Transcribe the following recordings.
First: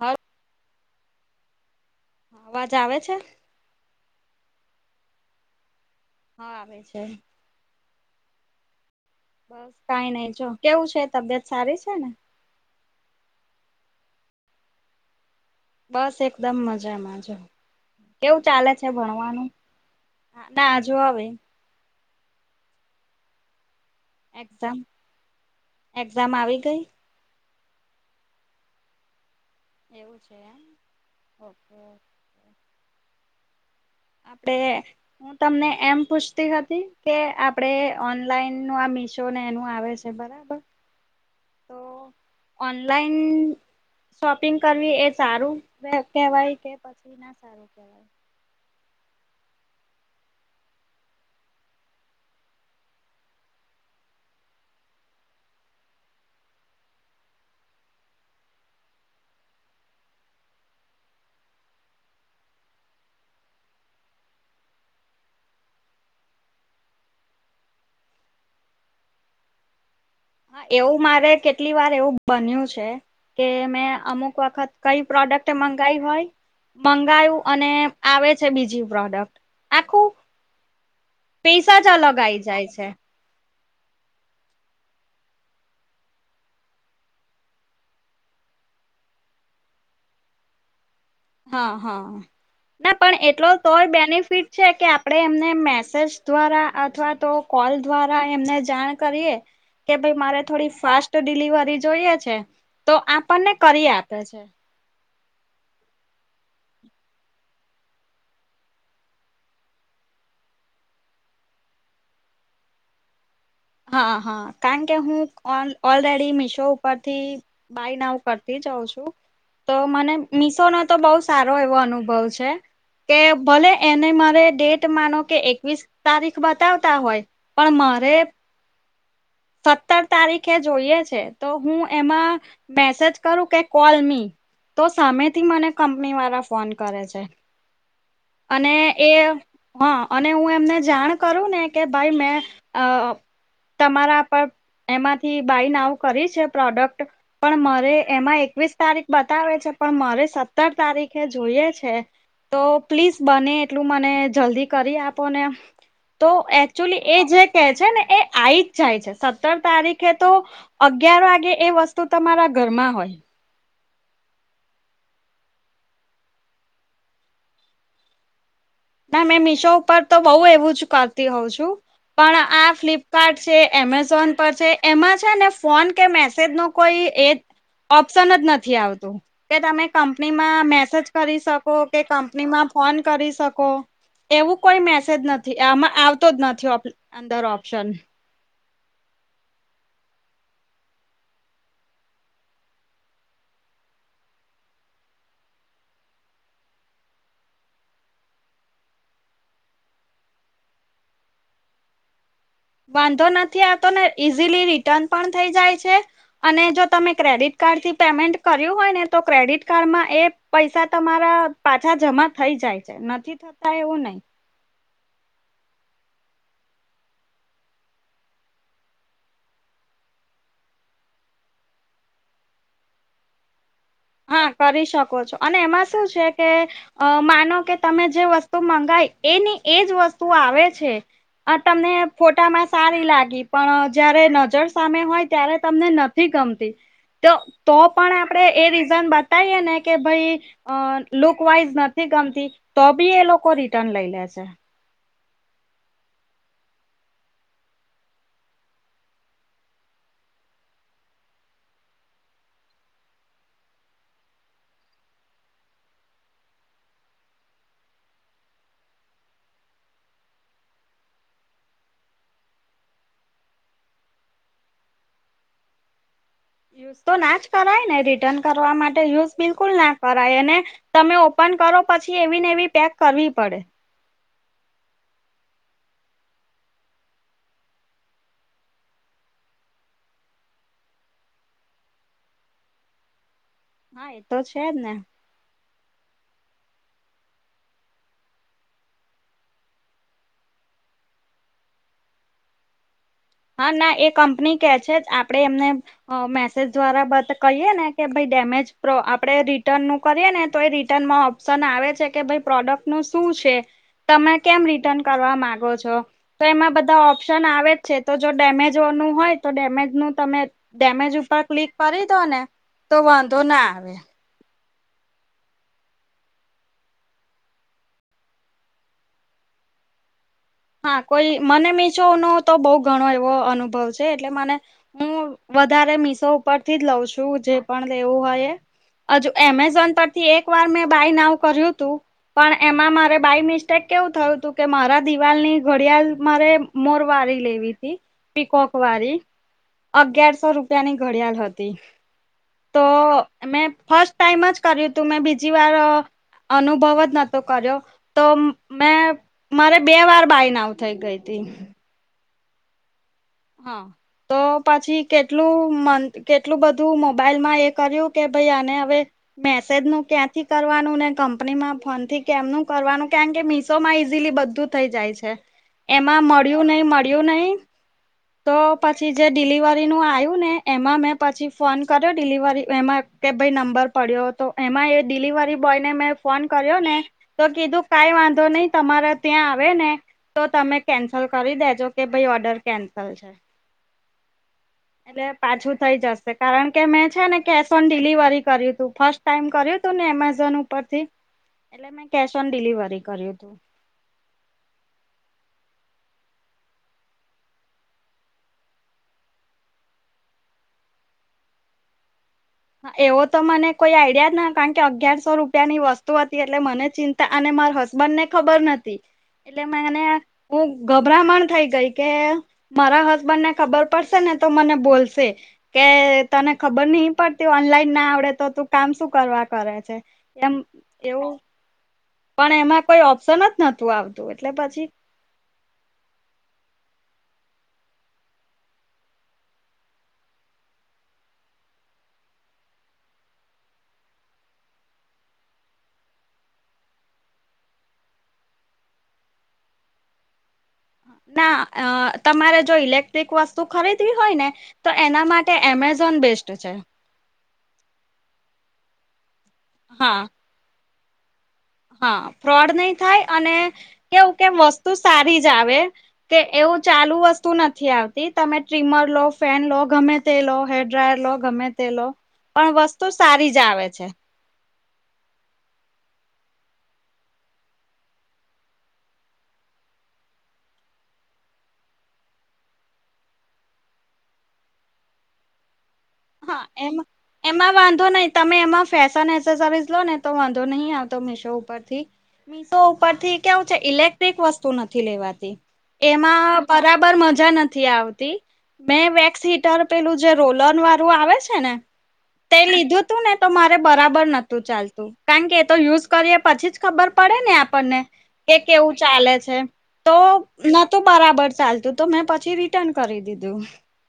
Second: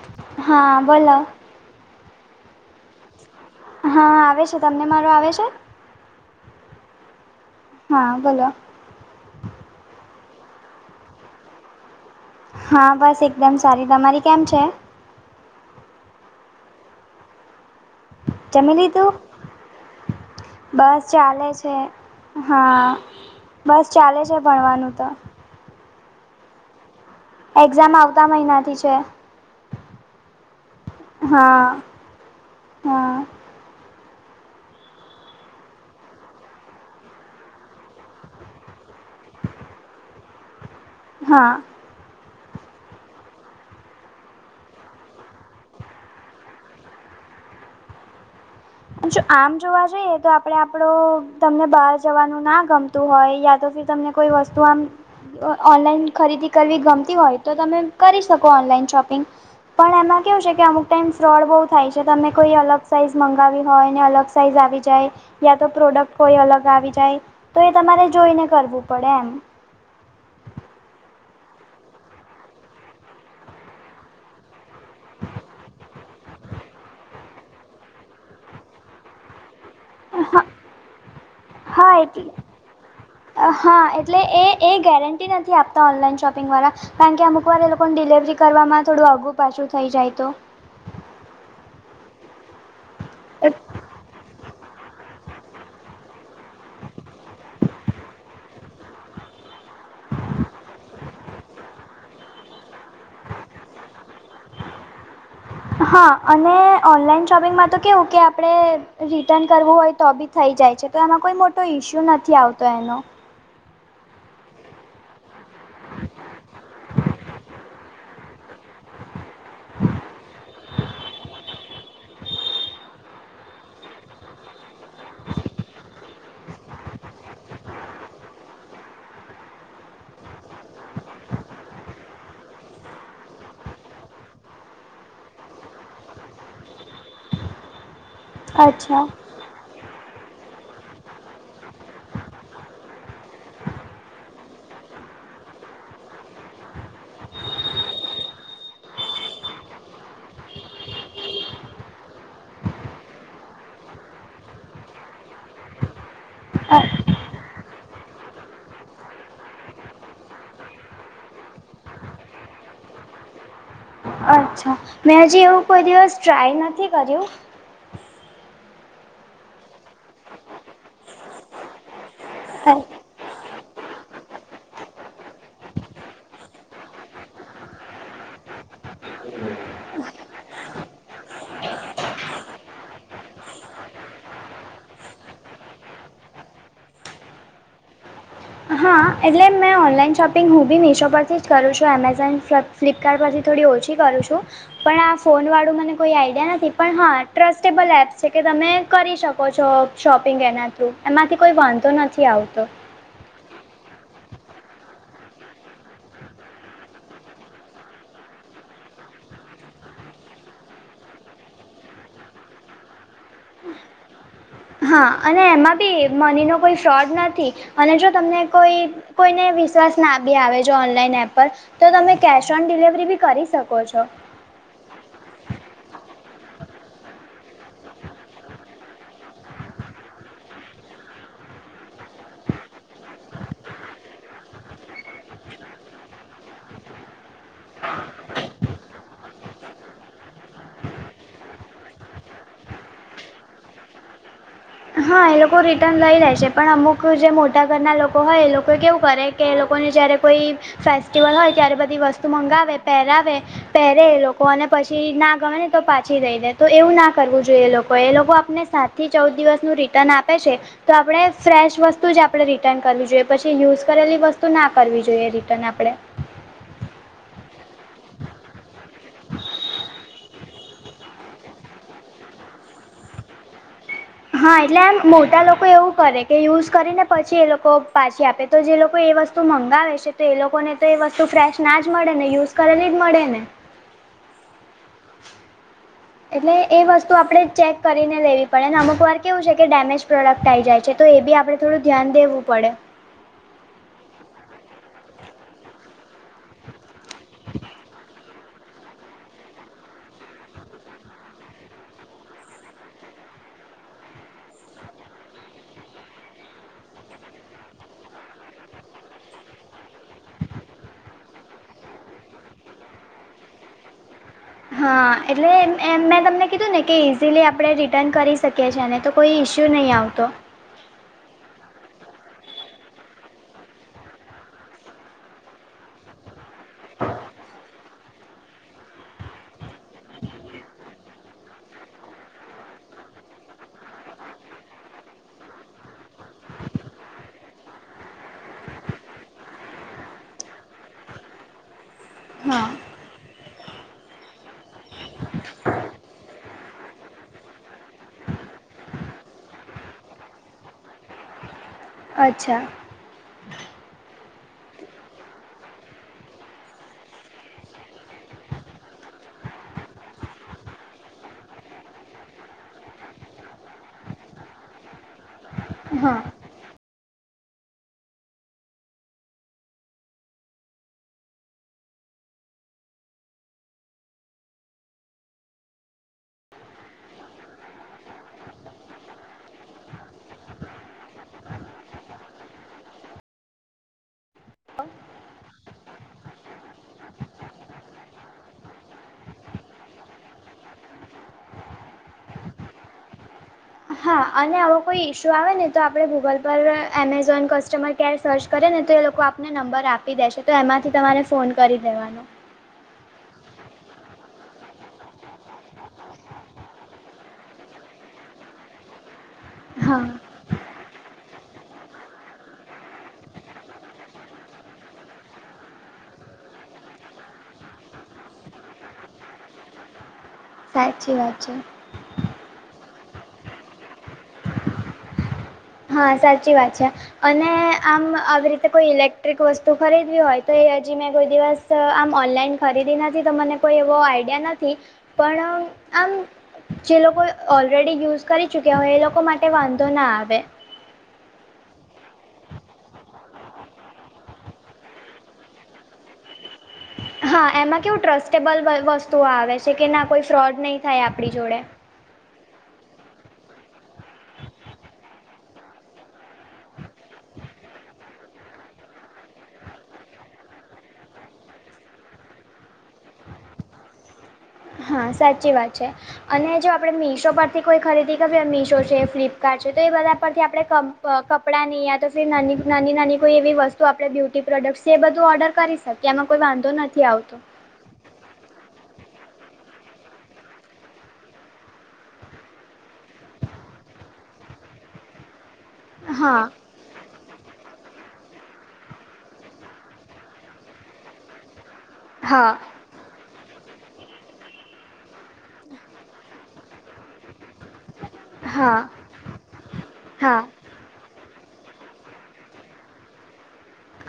હા હા બોલો. અવાજ આવે છે. હા આવે છે તમને મારો આવે છે. હા આવે છે. હા બોલો. કાંઈ નઈ જો કેવું છે તબિયત સારી છે ને. હા બસ એકદમ સારી તમારી કેમ છે. બસ એકદમ મજામાં જો. કેવું ચાલે જમી છે લીધું ભણવાનું ના જો બસ અવે. ચાલે હા બસ ચાલે છે એક્ઝામ ભણવાનું તો. એક્ઝામ આવી ગઈ. એક્ઝામ આવતા મહિનાથી છે. એવું છે એમ હા ઓહો. હા. તે. હું તમને એમ પૂછતી હતી કે આપડે ઓનલાઈન નું આ મીશો ને એનું આવે છે. એ બરાબર. હા. તો ઓનલાઈન શોપિંગ કરવી એ સારું કેવાય કે પછી ના સારું કેવાય. જો આમ જોવા જઈએ તો આપડે આપડો તમને બહાર જવાનું ના ગમ તુ હોય યા તો ફીર તમને કોઈ વસ્તુ આમ તો ઓનલાઈન ખરીદી કરવી ગમતી હોય તો તમે કરી શકો ઓનલાઈન શોપિંગ. પણ એમાં કેવું છે કે અમુક ટાઈમ ફ્રોડ બહુ થાય છે તમે કોઈ અલગ સાઈઝ મંગ ગાવી હોય ને અલગ સાઈઝ આવી જાય યાતો પ્રોડક્ટ કોઈ અલગ આવી જાય. તો એ તમારે જોઈને કરવું પડે એમ. હ એવું મારે કેટલી વાર એવું બન્યું છે. કે મેં અમુક વખત કઈ પ્રોડક્ટ મંગાઈ હોય મંગાયું અને આવે છે બીજી પ્રોડક્ટ. આખું પીસ જ હા અલગ એટલે આઈ જાય છે. હા એટલે એ એ ગેરંટી નથી આપતા ઓનલાઈન શોપિંગવાળા. કારણકે અમુક વાર એ લોકો ડિલવરી કરવામાં થોડું આઘું પાછું થઈ જાય તો. હા હા ના પણ એટલો તોય બેનિફિટ. છે કે આપડે એમને મેસેજ દ્વારા અથવા તો કોલ દ્વારા એમને જાણ કરીએ. કે ભાઈ મારે થોડી ફાસ્ટ ડિલિવરી જોઈએ છે તો આપણ ને કરી આપે છે. હા અને ઓનલાઈન શોપિંગમાં તો કેવું કે આપડે રિટર્ન કરવું હોય તો બી થઈ જાય છે તો એમાં કોઈ મોટો ઈસ્યુ નથી આવતો એનો. હા હા કારણ કે હું ઓલ ઓલરેડી મિશો ઉપરથી બાય નાવ કરતીજ હોઉં છું તો મને મીશો નો તો બવ સારો એવો અનુભવ છે. કે ભલે એને મારે ડેટ માનો કે એકવીસ તારીખ બતાવતા હોય. પણ મારે સત્તર તારીખે જોઈએ છે તો હું એમાં મેસેજ કરું કે કોલ મી. તો સામેથી મને કંપની વાળા ફોન કરે છે. અને અચ્છા એ. હા અને હું એમને જાણ કરું ને કે ભાઈ મેં અ તમારા પણ એમાંથી બાય નાવ કરી છે પ્રોડક્ટ. પણ મારે એમાં એકવીસ તારીખ બતાવે છે પણ મારે સત્તર તારીખે જોઈએ છે. તો પ્લીઝ બને એટલું મને જલ્દી કરી આપોને. તો એકચુઅલી એ જે કહે છે ને એ આઈજ જાય છે. સત્તર તારીખે તો અગિયાર વાગે એ વસ્તુ તમારા ઘરમાં હોય. અચ્છા મેં હજી એવું કોઈ દિવસ ટ્રાય નથી કર્યું. ના મેં મીશો ઉપર તો બઉુ એવું જ કરતી હોઉં છું પણ આ ફ્લિપ કાર્ટ છે એમેઝોન પર છે એમાં છે ને ફોન કે મેસેજ નો કોઈ એ ઓપ્શન જ નથી આવતો. કે તમે કંપનીમાં મેસેજ કરી શકો કે કંપનીમાં ફોન કરી શકો. એવું કોઈ મેસેજ નથી આમાં આવતો જ નથી અંદર ઓપ્શન. હા એટલે મેં ઓનલાઈન શોપિંગ હું બી મિશો પરથી જ કરું છું એમેઝોન ફ્લિપ તાર પછી થોડી ઓછી કરું છું. પણ આ ફોન વાળું મને કોઈ આઈડિયા નથી પણ હા ટ્રસ્ટેબલ એપ છે કે તમે કરી શકો છો. શોપિંગ એના થ્રુ એમાંથી કોઈ વાંધો નથી આવતો વાંધો નથી આવતો ને ઈઝીલી રિટર્ન પણ થઈ જાય છે અને જો તમે ક્રેડિટ કાર્ડ થી પેમેન્ટ કર્યું હોય ને તો ક્રેડિટ કાર્ડમાં એ પૈસા તમારા પાછા જમા થઈ જાય છે નથી થતા એવું નહી. હા અને એમાં બી મની નો કોઈ ફ્રોડ નથી અને જો તમને કોઈ કોઈને વિશ્વાસ ના બી આવે જો ઓનલાઈન એપ પર તો તમે કેશ ઓન ડિલિવરી બી કરી શકો છો હા કરી શકો છો અને એમાં શું છે કે અ માનો કે તમે જે વસ્તુ મંગાય એની એજ વસ્તુ આવે છે આ તમે ફોટામાં સારી લાગી પણ જયારે નજર સામે હોય ત્યારે તમને ન ગમતી તો તો પણ આપણેે એ રીઝન બતાવીએ ને કે ભાઈ અ લુક વાઈઝ નથી ગમતી તો બી એ લોકો રિટર્ન લઈ લે છે હા એ લોકો રિટર્ન લઈ લે છે પણ અમુક જે મોટા ઘરના લોકો હોય એ લોકો કેવું કરે કે લોકોને જ્યારે કોઈ ફેસ્ટિવલ હોય ત્યારે બધી વસ્તુ મંગાવે પહેરાવે પહેરે એ લોકો અને પછી ના ગમે ને તો પાછી લઈ દે તો એવું ના કરવું જોઈએ એ લોકો એ લોકો આપને સાથે થી ચૌદ દિવસનું રિટર્ન આપે છે તો આપણે ફ્રેશ વસ્તુ જ આપણે રિટર્ન કરવી જોઈએ પછી યુઝ કરેલી વસ્તુ ના કરવી જોઈએ રિટર્ન આપણે યુઝ તો ના જ કરાય ને રિટર્ન કરવા માટે યુઝ બિલકુલ ના કરાય તમે ઓપન કરો પછી એવી ને એવી પેક કરવી પડે હા એટલે એમ મોટા લોકો એવું કરે કે યુઝ કરીને પછી એ લોકો પાછી આપે તો જે લોકો એ વસ્તુ મંગાવે છે તો એ લોકોને તો એ વસ્તુ ફ્રેશ ના જ મળે ને યુઝ કરેલી જ મળે ને હા એતો છેજ ને એટલે એ વસ્તુ આપડણે ચેક કરીને લેવી પડે ને અમુક વાર કેવું છે કે ડેમેજ પ્રોડક્ટ આવી જાય છે તો એ બી આપણે થોડું ધ્યાન દેવું પડે હા ના એ કંપની કે છે જ આપડે એમને મેસેજ દ્વારા બધ કહીએ ને કે ભાઈ ડેમેજ પ્રો આપણે રિટર્નનું કરીએ ને તો એ રિટર્નમાં ઓપ્શન આવે છે કે ભાઈ પ્રોડક્ટ નું શું છે? તમે કેમ રિટર્ન કરવા માંગો છો તો એમાં બધા ઓપ્શન આવે જ છે તો જો ડેમેજ નું હોય તો ડેમેજ નું તમે ડેમેજ ઉપર ક્લિક કરી દો ને તો વાંધો ના આવે. હા એટલે એમ મેં તમને કીધું ને કે ઈઝીલી આપણે રિટર્ન કરી શકીએ છીએ અને તો કોઈ ઇશ્યુ નહીં આવતો હા કોઈ મને મીશો નો તો બહુ ઘણો એવો અનુભવ છે એટલે મને હું વધારે મીશો ઉપરથી જ લઉં છું જે પણ લેવું હોય એ હજુ એમેઝોન પરથી એક વાર મેં બાય નાવ કર્યું હતું પણ એમાં મારે બાય મિસ્ટેક કેવું થયું હતું કે મારા દી વાલ ની ઘડિયાળ મારે મોર વાળ લેવી તથી પીકોક વાળી અગિયારસો રૂપિયાની ઘડિયાળ હતી. હા તો મેં ફર્સ્ટ ટાઈમ જ કર્યું તું મેં બીજી વાર અનુભવ જ નતો કર્યો તો મેં મારે બે વાર બાય નાવ થઈ ગઈ તી અચ્છા. હા. તો પછી કેટલું મ કેટલું બધું મોબાઈલમાં એ કર્યું કે ભાઈ આને હવે મેસેજ ન ક્યાંથી કરવાનું ને કંપનીમાં ફોન થી કેમનું કરવાનું કારણ કે મિશોમાં ઈઝીલી બધું થઈ જાય છે હા એમાં મળ્યું નહી મળ્યું નહી તો પછી જે ડિલિવરીનું આવ્યું ને એમાં મેં પછી ફોન કર્યો ડિલિવરી એમાં કે ભાઈ નંબર પડ્યો તો એમાં એ ડિલિવરી બોય ને મેં ફોન કર્યો ને તો કીધું કઈ વાંધો નઈ તમારા ત્યાં આવે ને તો તમે કેન્સલ કરી દેજો કે ભાઈ ઓર્ડર કેન્સલ છે. એટલે પાછું થઈ જશે કારણ કે મેં છે ને કેશ ઓન ડિલિવરી કર્યું હતું ફર્સ્ટ ટાઈમ કર્યું હતું ને એમેઝોન ઉપરથી એટલે મેં કેશ ઓન ડિલિવરી કર્યું હતું હા અને આવો કોઈ ઇશ્યુ આવે ને તો આપણે ગૂગલ પર એમેઝોન કસ્ટમર કેર સર્ચ કરે ને તો એ લોકો આપને નંબર આપી દેશે તો એમાંથી તમારે ફોન કરી દેવાનો એવો તો મને કોઈ આઈડિયા જ ના કારણ કે અગિયારસો રૂપિયાની વસ્તુ હતી એટલે મને ચિં અને મારા હસબન્ડ ને ખબર નથી એટલે હા મેને હું ગભરામણ થઈ ગઈ કે મારા હસબન્ડ ને ખબર પડશે ને તો મને બોલશે કે તને ખબર નહી પડ ઓનલાઈન ના આવડે તો તું કામ શું કરવા કરે છે. એમ સાચી એવું વાત છે. પણ એમાં કોઈ ઓપ્શન જ નતું આવતું એટલે પછી હા સાચી વાત છે. અને આમ આવી રીતે કોઈ ઇલેક્ટ્રિક વસ્તુ ખરીદવી હોય તો એ હજી મેં કોઈ દિવસ આમ ઓનલાઈન ખરીદી નથી તો મને કોઈ એવો આઈડિયા નથી પણ આમ જે લોકો ઓલરેડી યુઝ કરી ચુક્યા હોય એ લોકો માટે વાંધો ના આવે ના તમારે જો ઇલેક્ટ્રિક વસ્તુ ખરીદવી હોય ને તો એના માટે એમેઝોન બેસ્ટ છે. હા એમાં કેવું ટ્રસ્ટેબલ વ વસ્તુઓ આવે છે કે ના હા કોઈ ફ્રોડ નહી થાય આપણી જોડે હા ફ્રોડ નહી થાય અને કેવું કેમ વસ્તુ સારી જ આવે કે એવું ચાલુ વસ્તુ નથી આવતી તમે ટ્રીમર લો ફેન લો ગમે તે લો હેર ડ્રાયર લો ગમે તે લો પણ વસ્તુ સારી જ આવે છે. હા સાચી વાત છે. અને જો આપણે મીશો પરથી કોઈ ખરીદી કર મીશો છે ફ્લિપકાર્ટ છે તો એ બધા પરથી આપણે ક અ કપડાંની યાતો ફિર નાની નાની કોઈ એવી વસ્તુ આપણે બ્યુટી પ્રોડક્ટ્સ છે એ બધું ઓર્ડર કરી શકીએ ત્યામાં કોઈ હા વાંધો એમાં નથી આવતો. એમાં વાંધો નહી તમે એમાં ફેશન એસેસરી લો ને તો વાંધો નહીિ આવતો મીશો ઉપરથી. મીશો ઉપર થી કેવું છે ઇલેક્ટ્રિક વસ્તુ નથી લેવાતી હા એમાં બરાબર મજા નથી આવતી મેં વેક્સ હીટર પેલું જે રોલર વા રુ આવે છે ને હા તે લીધું તું ને તો મારે બરાબર નતું ચાલતું કારણ કે એ તો યુઝ કરીએ પછી જ ખબર પડે ને આપણને કે હા કેવું ચાલે છે તો હા નતું બરાબર ચાલતું તો મેં પછી રિટર્ન કરી દીધું.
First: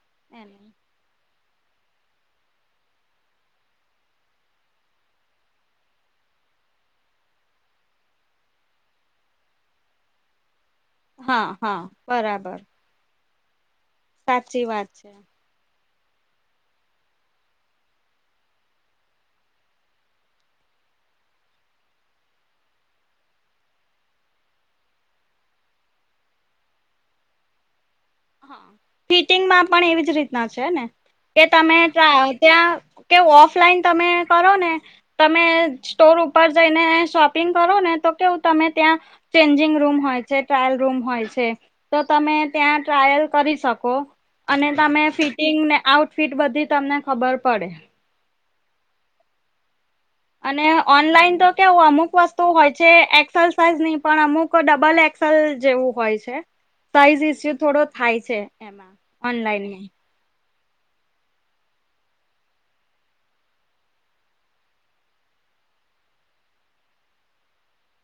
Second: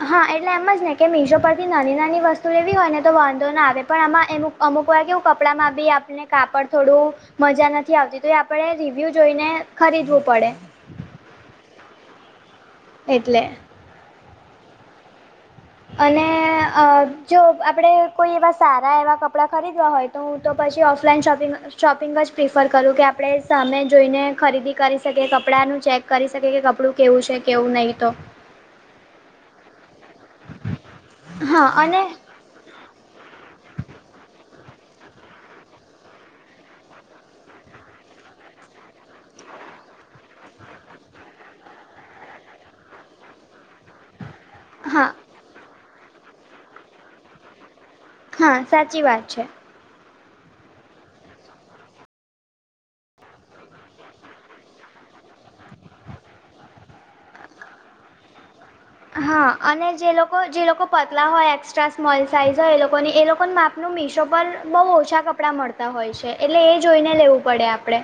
હા એટલે એમ જ ને કે મીશો પરથી નાની નાની વસ્તુ લેવી હોય ને તો વાંધો ના આવે પણ આમાં એમુ અમુક વાર કેવું કપડા માં બી આપ કાપડ થોડું મજા નથી આવતી તો એ આપણે રિવ્યુ જોઈને ખરીદવું પડે હા હા બરાબર એટલે. સાચી વાત છે. અને અ જો આપડે કોઈ એવા સારા એવા કપડા ખરીદવા હોય તો હું તો પછી ઓફલાઈન શોપિંગ શોપિંગ જ પ્રિફર કરું કે આપણે સામે જોઈને ખરીદી કરી શકીએ કપડાંનું ચેક કરી શકે કે કપડું કેવું છે કેવું નહી તો. ફિટિંગમાં પણ એવી જ રીતના છે ને કે હા તમે અને જાવ ત્યાં. કે ઓફલાઈન તમે કરો ને. તમે સ્ટોર ઉપર જઈને શોપિંગ કરો ને તો કેવું તમે ત્યાં. ચેન્જિંગ રૂમ હોય છે ટ્રાયલ રૂમ હોય છે તો તમે ત્યાં. ટ્રાયલ કરી શકો અને તમે હા ફિટ ફિટિગ ને આઉટફિટ બધી તમને ખબર પડે. હા સાચી વાત છે. અને ઓનલાઈન તો કેવું અમુક વસ્તુ હોય છે એક સેલ સાઇઝ ની પણ અમુક ડબલ એક્સેલ જેવું હોય છે સાઈઝ ઇસ્યુ થોડો થાય છે એમાં હા અને ઓનલાઈનમાં જે લોક. લોકો જે લોકો પતલા હોય એક્સ્ટ્રા સ્મોલ સાઈઝ હોય એ લોકોને એ લોકોનું માપનું મીશો પર બહુ ઓછા કપડાં મળ. મળતા હોય છે એટલે એ જોઈને લેવું પડે આપડે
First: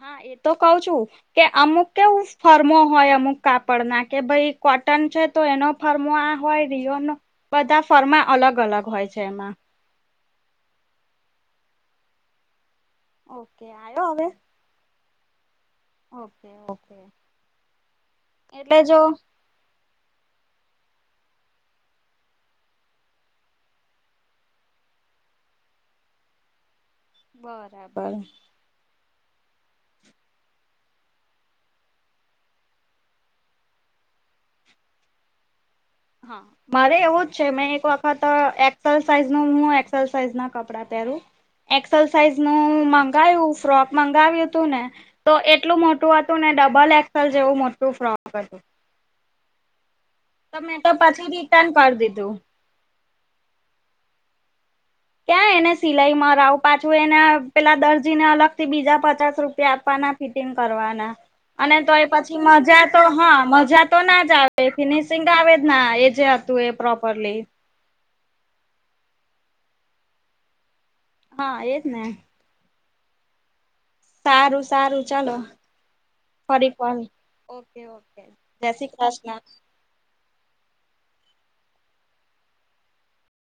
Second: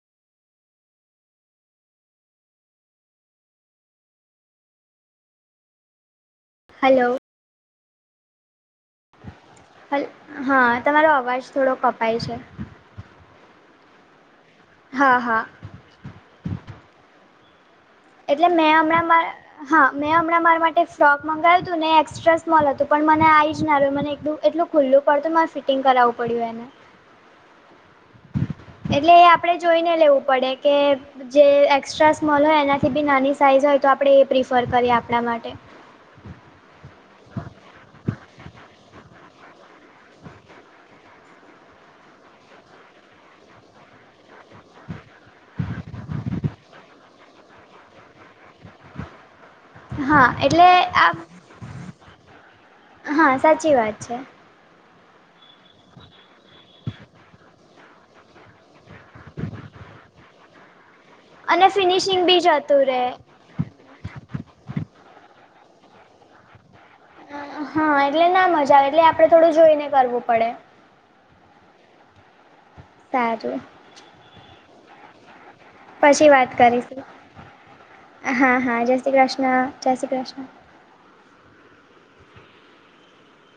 હા એ તો કઉ છું. કે અમુક કેવું ફર્મો હોય અમુક કાપડ ના કે ભાઈ કોટન છે તો એનો ફરમો આ. હોય રિઓ હલો નો બધા ફર્મા અલગ અલગ હોય છે એમાં. હલ હા તમારો અવાજ થોડો કપાય છે. ઓકે આયો હવે. હા હા. Okay okay. એટલે મેં હમણાં મારા. હા મેં હમણાં મારા માટે ફ્રોક મંગાવું હતું ને એક્સ્ટ્રા સ્મોલ હતું પણ મને આ જ ના રહ્યું મને એકું. એટલું ખુલ્લું પડતું મારે ફિટિંગ કરાવવું પડ્યું એને. બરાબર. એટલે એ આપડે જોઈને લેવું પડે કે. જે એસ્ટ્રા સ્મોલ હોય એનાથી બી નાની સાઈઝ હોય તો આપણે એ પ્રિફર કરીએ આપણા માટે. હ મારે એવું જ છે મેં એક વખત એકસેલ સાઇઝ નું હું એક્સેલ સાઇઝ ના કપડા પેરુ એક્સેલ સાઈઝ નું મંગાવું ફ્રોક મંગાવ્યું તું ને. તો એટલું મોટું હતું ને ડબલ એક્સેલ જેવું મોટું ફ્રોક હતું. હા. તો એટલે મેં તો આ પછી રિટર્ન કરી દીધું. હા સાચી વાત છે. ક્યાં એને સિલાઈ મરા‌ઉ પાછું એને પેલા દર્જીને અલગ થી બીજા પચાસ રૂપિયા આપવાના ફિટિંગ કરવાના અને તો એ ફિનિશિંગ બી પછી જતું મજા તો રે હા મજા તો ના જ આવે. એ ફિનિશિંગ આવે જ ના એ જે હતું એ પ્રોપરલી. હા એટલે ના મજા આવે એટલે આપડે થોડું જોઈને કરવું પડે. હા એ જ ને. સારું. સારું સારું ચલો. પછી વાત કરીશું હા હા જય શ્રી કૃષ્ણ જય શ્રી કૃષ્ણ